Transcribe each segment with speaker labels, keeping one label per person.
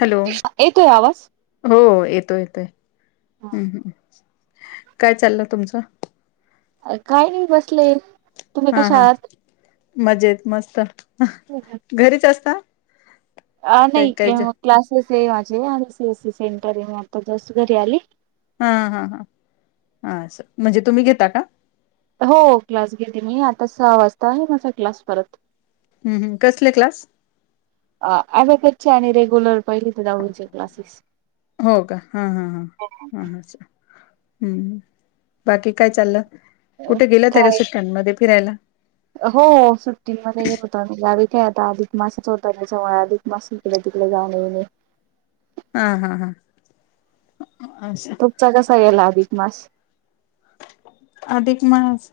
Speaker 1: Hello
Speaker 2: येतोय आवाज.
Speaker 1: हो येतो येतोये. हम्म हम्म. काय चाललं तुमचं.
Speaker 2: अ काय नाही बसले. तुम्ही
Speaker 1: हा
Speaker 2: कशा
Speaker 1: हा
Speaker 2: आहात.
Speaker 1: मजेत मस्त घरीच असता
Speaker 2: अ
Speaker 1: काय
Speaker 2: नाही
Speaker 1: काय ज
Speaker 2: क्लासेस सेवाचे आणि S C S C centre मध्ये आता जस्ट घरी आली
Speaker 1: हा हा हा हा. असं म्हणजे तुम्ही घेता का
Speaker 2: हो क्लास घेते मी आता सहा वाजता आहे माझा क्लास परत
Speaker 1: हम्म हम्म. कसले क्लास
Speaker 2: अ अहो कच्या आणि रे ओल्लव पहिली तर जाऊडीचे क्लासेस
Speaker 1: हो का हा हा हा हा हा असं. हम्म बाकी काय चाललं कुठे गेला तरी
Speaker 2: काय
Speaker 1: सुटका नाय देत फिरायला
Speaker 2: हो सुट्टीं मध्ये गलो होतो आम्ही गावी काय आता अधिक मासच होत याच्यामुळे अधिक मास तिकडे तिकडे जाणे येणे
Speaker 1: हा हा हा असं
Speaker 2: तुमचा कसा गेला अधिक मास
Speaker 1: अधिक मास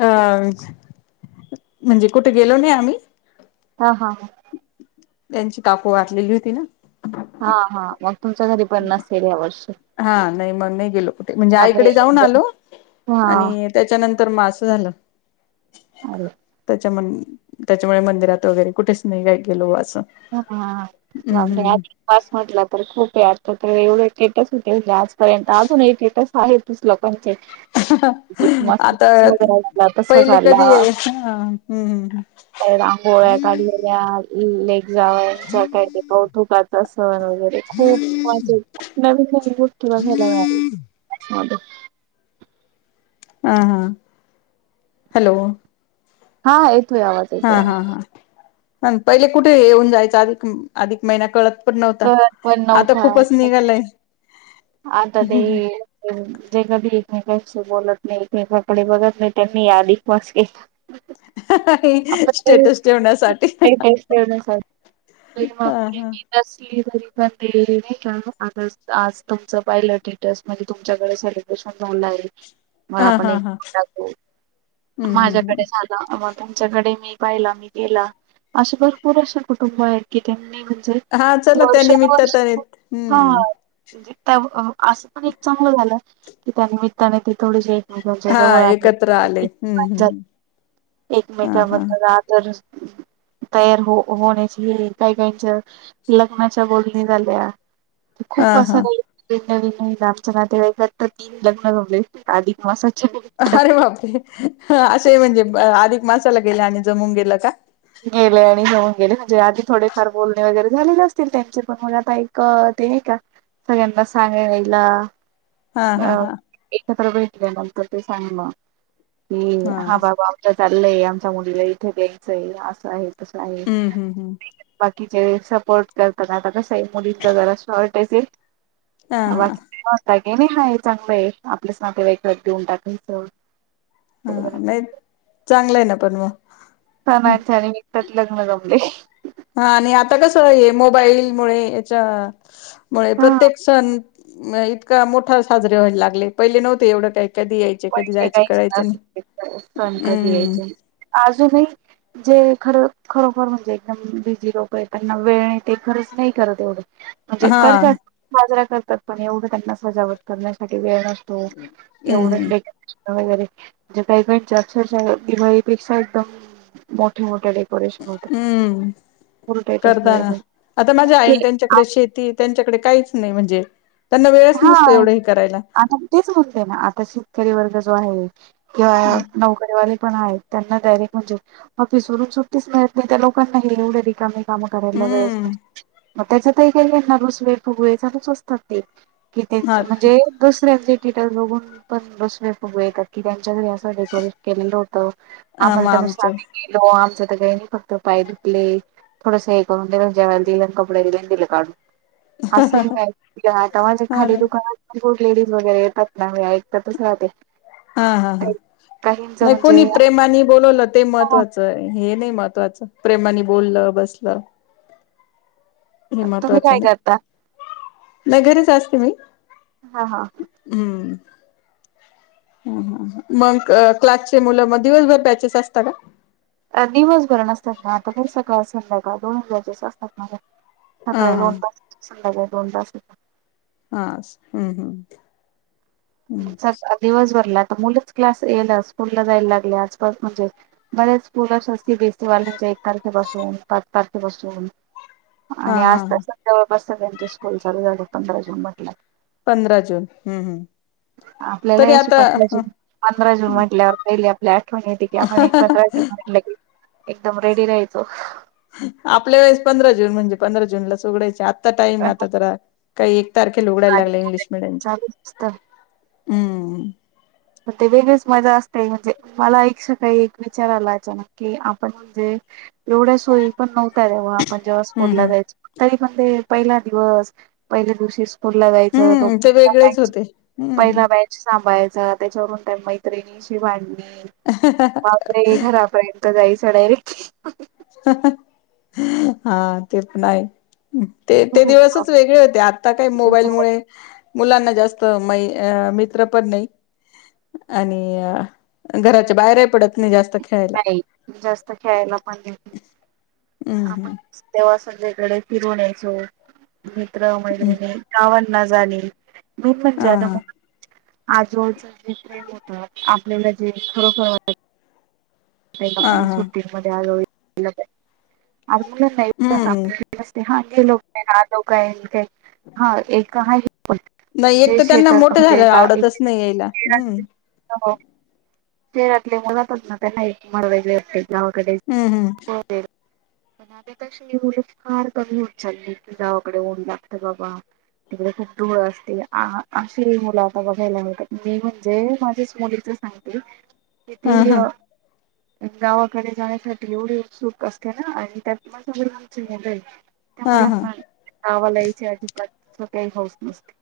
Speaker 1: अ.. ज. म्हणजे कुठे गेलो नाही आम्ही
Speaker 2: हा हा हा
Speaker 1: त्यांची काकू वारलेली होती ना
Speaker 2: हा हा वार...
Speaker 1: म. मः. हा नाही मग नाही गेलो कुठे म्हणजे
Speaker 2: बापरे!
Speaker 1: आईकडे जाऊन आलो
Speaker 2: हा
Speaker 1: आणि त्याच्यानंतर मग असं झालं
Speaker 2: आले
Speaker 1: च्या. मं. त्याच्यामुळे मंदिरात वगैरे कुठेच नाही काय गेलो असं
Speaker 2: ह आ
Speaker 1: हम्म
Speaker 2: आणि त्यात पास म्हटलं तर खूप आ त तर एवढं केटस होते आज पण अजून एक केटस आहे किस्त लोकांचे
Speaker 1: हा हा हा आता
Speaker 2: तस
Speaker 1: पहिली
Speaker 2: झाला
Speaker 1: कधी आहे ह ह हम्
Speaker 2: काही कायमचा काढते कवटी बग असल वगैरे खूप काही गोष्टी बघायला मिळाल्या
Speaker 1: हा हा हॅलो
Speaker 2: हाय ते आवाज येतोय ना
Speaker 1: अन पहिले कुठे येऊन जायचं अधिक अधिक महिना कळत पण
Speaker 2: कळत पण
Speaker 1: आता खूपच
Speaker 2: नव्हता
Speaker 1: निघालाय
Speaker 2: आता ते जे कधी येत नाही अशी बोलत नाही एकमेकाकडे बघत नाही त्यांनी आधिक मास के [unintelligible]
Speaker 1: स्टेटस ठेवण्यासाठी ह ह
Speaker 2: घरी पण [unintelligible] आज तुमचं पाहिलं स्टेटस म्हणे तुमच्या घरी सेलिब्रेशन रोल आहे. मग
Speaker 1: हा
Speaker 2: आपण
Speaker 1: हा
Speaker 2: एक
Speaker 1: हा
Speaker 2: मिनिटात बोलू
Speaker 1: हम्म हम्म हम्
Speaker 2: माझ्याकडे साधा. त्यांच्याकडे मी पहिला मी गेला अशी भरपूर अशी कुटुंब आहेत की त्यांनी
Speaker 1: हा चल त्यानिमित्ततर हूं.
Speaker 2: म्हणजेअहं असं पण एक चांगल झालं त्या निमित्ताने ते थोडेसे.
Speaker 1: हा
Speaker 2: त्यांच्याजवळ आहे
Speaker 1: एकत्र आले
Speaker 2: एक
Speaker 1: हम्म हम्म हा
Speaker 2: एकमेकांच्या
Speaker 1: हा
Speaker 2: बद्दल आदर. तयार हो होण्याची काही काहींच्या लग्नाचे बोलणी झाल्या.
Speaker 1: हा
Speaker 2: पा सा
Speaker 1: हा
Speaker 2: गाई. नवीन नवीन लांबचे नातेवाईकात तर तीन लग्न जमले अधिक मासात.
Speaker 1: अरे बापरे हं असे म्हणजे आधीक माशाला गेले आणि जमून गेलं का.
Speaker 2: गेले आणि जमून गेले म्हणजे आधी थोडेफार बोलणे वगैरे झालेलं असतील त्यांच्या मनात आहे का ते नाही का सगळ्यांना सांगायला.
Speaker 1: हा हा
Speaker 2: आ
Speaker 1: हा
Speaker 2: एकत्र भेटणे त्या नंतरते सांगणं कि हा बाबा आमच्या जातीत. नई आमच्या मुलीला येथे द्यायचा आहे. असं आहे. तस आहे
Speaker 1: हम्म हम्म हम्म
Speaker 2: बाकी. म्हणजे सपोर्ट करनाता आता कस मुलींचा जरा शॉर्ट
Speaker 1: हा
Speaker 2: चाय
Speaker 1: हा
Speaker 2: बाकी ये मी हाय चांगलं आहे आपल्याच नातेवाईकात देऊन टाकायचं.
Speaker 1: हं चांगला आहे ना पण वा
Speaker 2: पण आय चांगली. त्यात लग्न जमले.
Speaker 1: हा आणि आता कस आहे मोबाईल मुळे याच्या मुळे
Speaker 2: हा
Speaker 1: प्रत्येक सण इतका मोठा साजरे व्हायला लागले पहिले नव्हते एवढं काही. कधी यायचे
Speaker 2: पण
Speaker 1: कधी
Speaker 2: ते
Speaker 1: जायचे
Speaker 2: काही
Speaker 1: कळायचं
Speaker 2: सुधारले नाही पण कधी
Speaker 1: हम्म
Speaker 2: यायचे अजूनही जे. खरं खरोखर म्हणजे एकदम बिझी लोक आहे त्यांना वेळ ते खरच नाही करत एवढं. म्हणजे
Speaker 1: हा
Speaker 2: करतात साजरा. करतात पण एवढं त्यांना सजावट करण्यासाठी वेळ नसतो. हो
Speaker 1: हम्म हम्म
Speaker 2: एवढं एक. वगैरे म्हणे काही का च दिवाळीपेक्षा एकदम मोठ्या मोठ्या
Speaker 1: हम्म
Speaker 2: उलटायचं सगळं
Speaker 1: करताना आता
Speaker 2: मग
Speaker 1: माझ्या
Speaker 2: ते
Speaker 1: आईन त्यांच्याकडे शेती त्यांच्याकडे काहीच नाही म्हणजे त्यांना वेळच
Speaker 2: हा
Speaker 1: नसतो एवढं हे करायला
Speaker 2: आता तेच म्हणतेना आता शेतकरी वर्ग आहे किंवा नोकरीवाले पण आहेत त्यांना डायरेक्ट म्हणजे ऑफिसवरून सुट्टीच मिळत नाही त्या लोकांना हे एवढं रिकाम काम करायला वेळ
Speaker 1: हम्म
Speaker 2: च मग त्याच्यातही काही रुसवे फुगवे चालूच असतात ते कि
Speaker 1: हा
Speaker 2: म्हणजे दुसऱ्यांचे तिथेच बघून पण रुसवे फुगवे प्रत्येकाच्या घरी असतात बरेच केलेलं होत
Speaker 1: हा
Speaker 2: आम्हाला
Speaker 1: मग
Speaker 2: त्याने
Speaker 1: आमचं
Speaker 2: गेलो आमच सगळ्यांनी फक्त पाय धुतले थोडस हे करून त्यांना जेवायला दिलं आणि कपड्या दिलं आणि दिलं काढून असं
Speaker 1: हा
Speaker 2: खाली
Speaker 1: ना
Speaker 2: दुकानात खूप लेडीज वगैरे येतात ना मी ऐकतच राहते
Speaker 1: हा हा हा
Speaker 2: काहींच
Speaker 1: नाही
Speaker 2: म्हणजे
Speaker 1: कोणी प्रेमानी बोलवलं ते
Speaker 2: हो
Speaker 1: महत्वाचं हे नाही महत्त्वाचं प्रेमाने बोललं बसलं हे
Speaker 2: तुम्ही
Speaker 1: महत्वाचं
Speaker 2: काय करता
Speaker 1: नाही ल घरीच असते मी
Speaker 2: हा हा ह
Speaker 1: हम्म मग क्लासचे मुलं मग दिवसभर बॅचेस असतात का
Speaker 2: दिवसभर नसतात ना आता सकाळ संध्याकाळ दोन बॅचेस असतात माझ्या
Speaker 1: हा
Speaker 2: सकाळी दोन
Speaker 1: हा
Speaker 2: तास संध्याकाळी दोन तास
Speaker 1: हा हम्म हम्म हम्म
Speaker 2: दिवस भरला मुलंच क्लास येला स्कूल ला जायला लागले आजपास म्हणजे बऱ्याच स्कूल स सीबीएसी वाल्याच एक तारखेपसून पाच तारखेपसून
Speaker 1: हा
Speaker 2: आणि
Speaker 1: हा
Speaker 2: आज
Speaker 1: हा
Speaker 2: ता बस सगळ्यांचे स्कूल चालू झाले पंधरा जून म्हटलं
Speaker 1: पंधरा जून हम्म हम्
Speaker 2: आपल्याल अशी पंधरा जून म्हंटल्यावर पहिली फ्लॅट येते की आपण एकत्र म्हटलं की एकदम रेडी रायचो
Speaker 1: आपल्या वेळेस पंधरा जून म्हणजे, पंधरा जूनला उगडायचे आ आता टाईम आता जरा काही एक तारखे ल उघडायला लागला इंग्लिश मिीडियमच्या.
Speaker 2: चालू असतं
Speaker 1: हम
Speaker 2: म्हण ते वेगळीच मजा असते, म्हणजे मला एकश काही एक विचाराला अचानक, की आपण म्हणजे एवढ्या सोयी पण नव्हत तेव. मजे स्
Speaker 1: हम्म
Speaker 2: फोटला
Speaker 1: हम्म
Speaker 2: जायच तरी. म्ह पहिला दिवस पहिल्या दिवशी. तुरला जायचं तो
Speaker 1: हम्म ते वेगळेच
Speaker 2: पहिॅच
Speaker 1: होते हम्म
Speaker 2: पहिला बॅच सांभायचा. स [unintelligible] त्याच्यावरून त्या मैत्रिणीशी भांडली. बापरे घरापय. जाईचड र [unintelligible]
Speaker 1: हा ते पण आहे. ते ते दिवसच वेगळे होते आता काय मोबाईल मुळे. मुलांना जास्त म मित्र पण नाही, आणि घराच्या बाहेरही पडत नाही जास्त. खेळायला
Speaker 2: नाही जास्त खेळायला पण.
Speaker 1: हम्म
Speaker 2: आपण
Speaker 1: हम्म
Speaker 2: तेव. सगळीकडे फिरवण्याचो. मित्र
Speaker 1: हम्म
Speaker 2: मैत्रिणी गावात. ना जानि. बी पण
Speaker 1: हा
Speaker 2: जदा म.
Speaker 1: हा
Speaker 2: आजबाजू जे प्रेम होतात आपल्याला जे खरोखर वाट ला
Speaker 1: हा
Speaker 2: पण
Speaker 1: हा
Speaker 2: सुट्टी मध्ये आलो. हो का [unintelligible] अ
Speaker 1: हम्म
Speaker 2: नाहीते हा [unintelligible] लोक ना लो का [unintelligible] हा एक आहे
Speaker 1: नाही एक
Speaker 2: जे
Speaker 1: तर
Speaker 2: शेत
Speaker 1: त्यांना मोठं
Speaker 2: म्हजे.
Speaker 1: झाल्यावर आवडतच नाही यायला हम्म
Speaker 2: शरातले मनतच ना. नाही मग वगळे होते. [unintelligible] याव कडेच
Speaker 1: हम्म
Speaker 2: [unintelligible] हो [unintelligible] पण आता ची मुले फार कमी होत चालली, की गावाकडे ऊन लागते बाबा तिकडे खूप धुळं असते, आशि मुलं आता बघायला मिळतात, मी म्हणजे माझाच मुलीच सांगते
Speaker 1: हम्म
Speaker 2: किती
Speaker 1: हा
Speaker 2: य गावाकडे जाण्यासा एवढी उत् सूक असते ना, आणि त्यात. मग आमची मुले त्या
Speaker 1: हा हा
Speaker 2: मुलाना. आणि आवा लायचे आजीबात काही हाऊस नसते.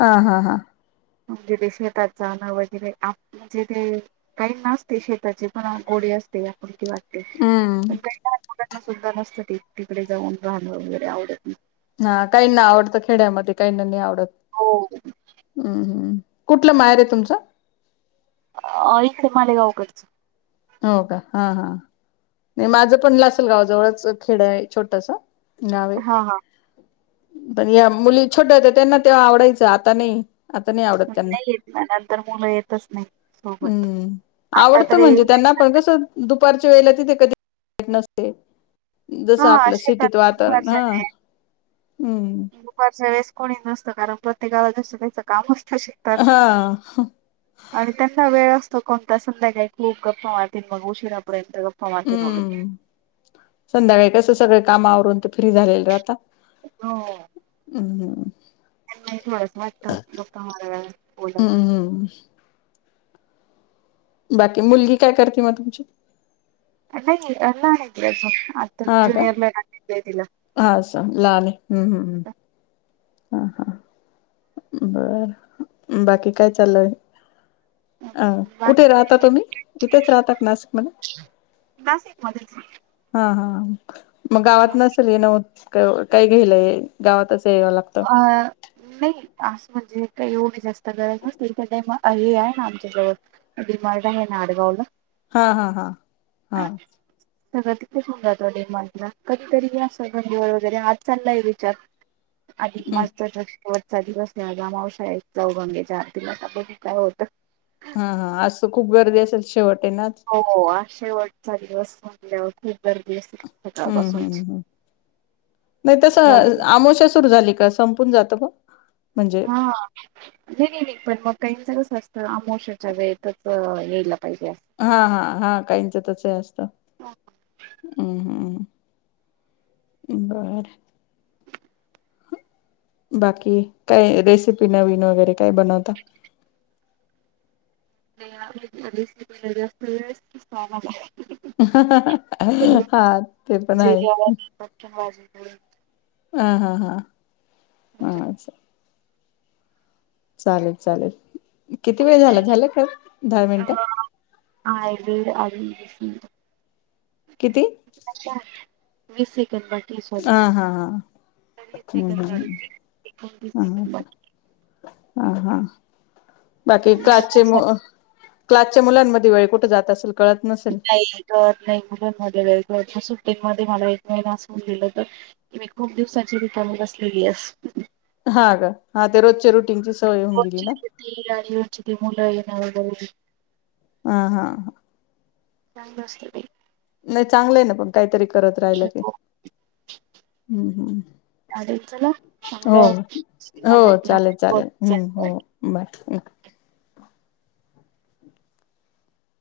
Speaker 1: हा हा हा
Speaker 2: म्हणजे ते शेताचा ना वगैरे म्हणजे ते काही नाते शेताचे पण ओडे असते आपण किवा
Speaker 1: हम
Speaker 2: सुंदर नसतं ते तिकडे जाऊन राहणं वगैरे आवडत ना
Speaker 1: हा काहींना आवडतं खेड्यामध्ये काहींना नाही आवडत.
Speaker 2: हो
Speaker 1: हम्म हम्म कुठलं मायेर आहे तुमचं
Speaker 2: अ इथे मालेगावकडच
Speaker 1: हो का हा हा नाही माझं पण लासलगावजवळच खेड आहे छोटस नावे
Speaker 2: हा हा
Speaker 1: पण या मुली छोट्या होत्या त्यांना तेव्हा आवडायचं आता नाही आता आवडत त्यांना
Speaker 2: नाही येत ना नंतर मुलं येतच नाही सोबत
Speaker 1: हम्म
Speaker 2: आता
Speaker 1: आवडतं
Speaker 2: तरी
Speaker 1: म्हणजे त्यांना बग असं दुपारच्या वेळेला ति कधी नसते जसं
Speaker 2: हा
Speaker 1: आपल्या
Speaker 2: शेतात
Speaker 1: सिटीत वातावरण हा
Speaker 2: दुपारच्या
Speaker 1: हम्म
Speaker 2: दुपारच्या वेळेस कोणी नसतं कारण प्रत्येकाला जेच त्याचं काम असतं काय
Speaker 1: हा
Speaker 2: शिकतात आणि त्यांना वेळ अस तो कोणता संध्याकाय खूप गप्पा मारतील मग उशिरापर्यंत गप्
Speaker 1: हम्म संध्याकाळी कस सगळे कामावरून ते फ्री झालेल राहता हम
Speaker 2: मला अस वाटत गप्पा माराव्या बोलाव
Speaker 1: हम्म बाकी मुलगी काय करते म तुमची
Speaker 2: नाही नाही ग आता ज्युनियरला तिला.
Speaker 1: आ स लाले हम्म हम् हम् हा हा बर बाकी काय चालय अ कुठे राहता
Speaker 2: बाकी
Speaker 1: तुम्ही इथेच राहताात नाशिकमध्ये
Speaker 2: नाशिक मध्येच
Speaker 1: हा हा ह् मग गावात नसेल नवत काय घेलंय गावातच यावं लागतं.
Speaker 2: अ नाही आज म्हणजे काही एवढी जास्त गरजं नसते. [unintelligible] आहे ना आमच्या आहे डिमार्ट आहे. [unintelligible] -
Speaker 1: हा हा हा हा.
Speaker 2: सगळं तिथेच मिळत डिमार्टला कधीतरी वेळ असतो दोन दिवस वगैरे आज चाललंय विचारं.
Speaker 1: हम्म.
Speaker 2: अधिकमास. [unintelligible] चा दिवस त्यांचा मावश्या यायच्यां. [unintelligible] [unintelligible]
Speaker 1: हा हा असं खूप गर्दी असेलं शेवटं.
Speaker 2: हो, आज शेवटचा दिवस पण. गावात पण गर्दी असते.
Speaker 1: हम्म,
Speaker 2: सकाळपासूनची.
Speaker 1: हम्मम् नाही तसं
Speaker 2: ज्यावेळेस
Speaker 1: आमावश्या सुरू झाली का संप - होऊन जातं गं.
Speaker 2: हा नाही, नाही, नाही पण मगं काहींचा - फक्त अमावस्येच्या वेळेतचं यायलां.
Speaker 1: हा, हा, हा काहींच तस असतं
Speaker 2: असं.
Speaker 1: हम्म, हम्म. बरं. बाकी कायं रेसिपी नवीनं वगैरे कायं बनवता.
Speaker 2: [inaudible]
Speaker 1: हा ते पण आहे.
Speaker 2: हो.
Speaker 1: हा- हा- हा. हा
Speaker 2: म्हणजे
Speaker 1: अच्छा. चालेलं चालेलं.
Speaker 2: अं. [unintelligible] हम्.
Speaker 1: किती?
Speaker 2: वीस एकर बाग.
Speaker 1: हा- हा-हा- हम्म-
Speaker 2: सेकंड झाली
Speaker 1: हम् -हम्-
Speaker 2: एकोणतीस सेकंड बाकी
Speaker 1: हम् -हा हा. बाकी
Speaker 2: चांगला
Speaker 1: क्लासचे मग क्ला - मुलांमध्ये वेळ कुठे जातं असेल. कळत नसेल
Speaker 2: नाही तरं नाही मुलांमध्ये वेळ पण. सुट्टी मध्ये मला एक महिना असून दिेल, तरी मी खूप दिवसाची रिकामी बसलेली आहे.
Speaker 1: हा गं हा ते रोजचे रुटीनचे
Speaker 2: [inaudible] वरची ते मुलं. [inaudible]
Speaker 1: हा, हा.
Speaker 2: चांगलं असतं ते.
Speaker 1: चांगले आहे ना पण काहीतरी - करत राहिल की, हम हम,
Speaker 2: चालेल चला
Speaker 1: हो
Speaker 2: चांगला
Speaker 1: हो
Speaker 2: झाला
Speaker 1: चालेलं चालेल
Speaker 2: आपला
Speaker 1: हम बाय.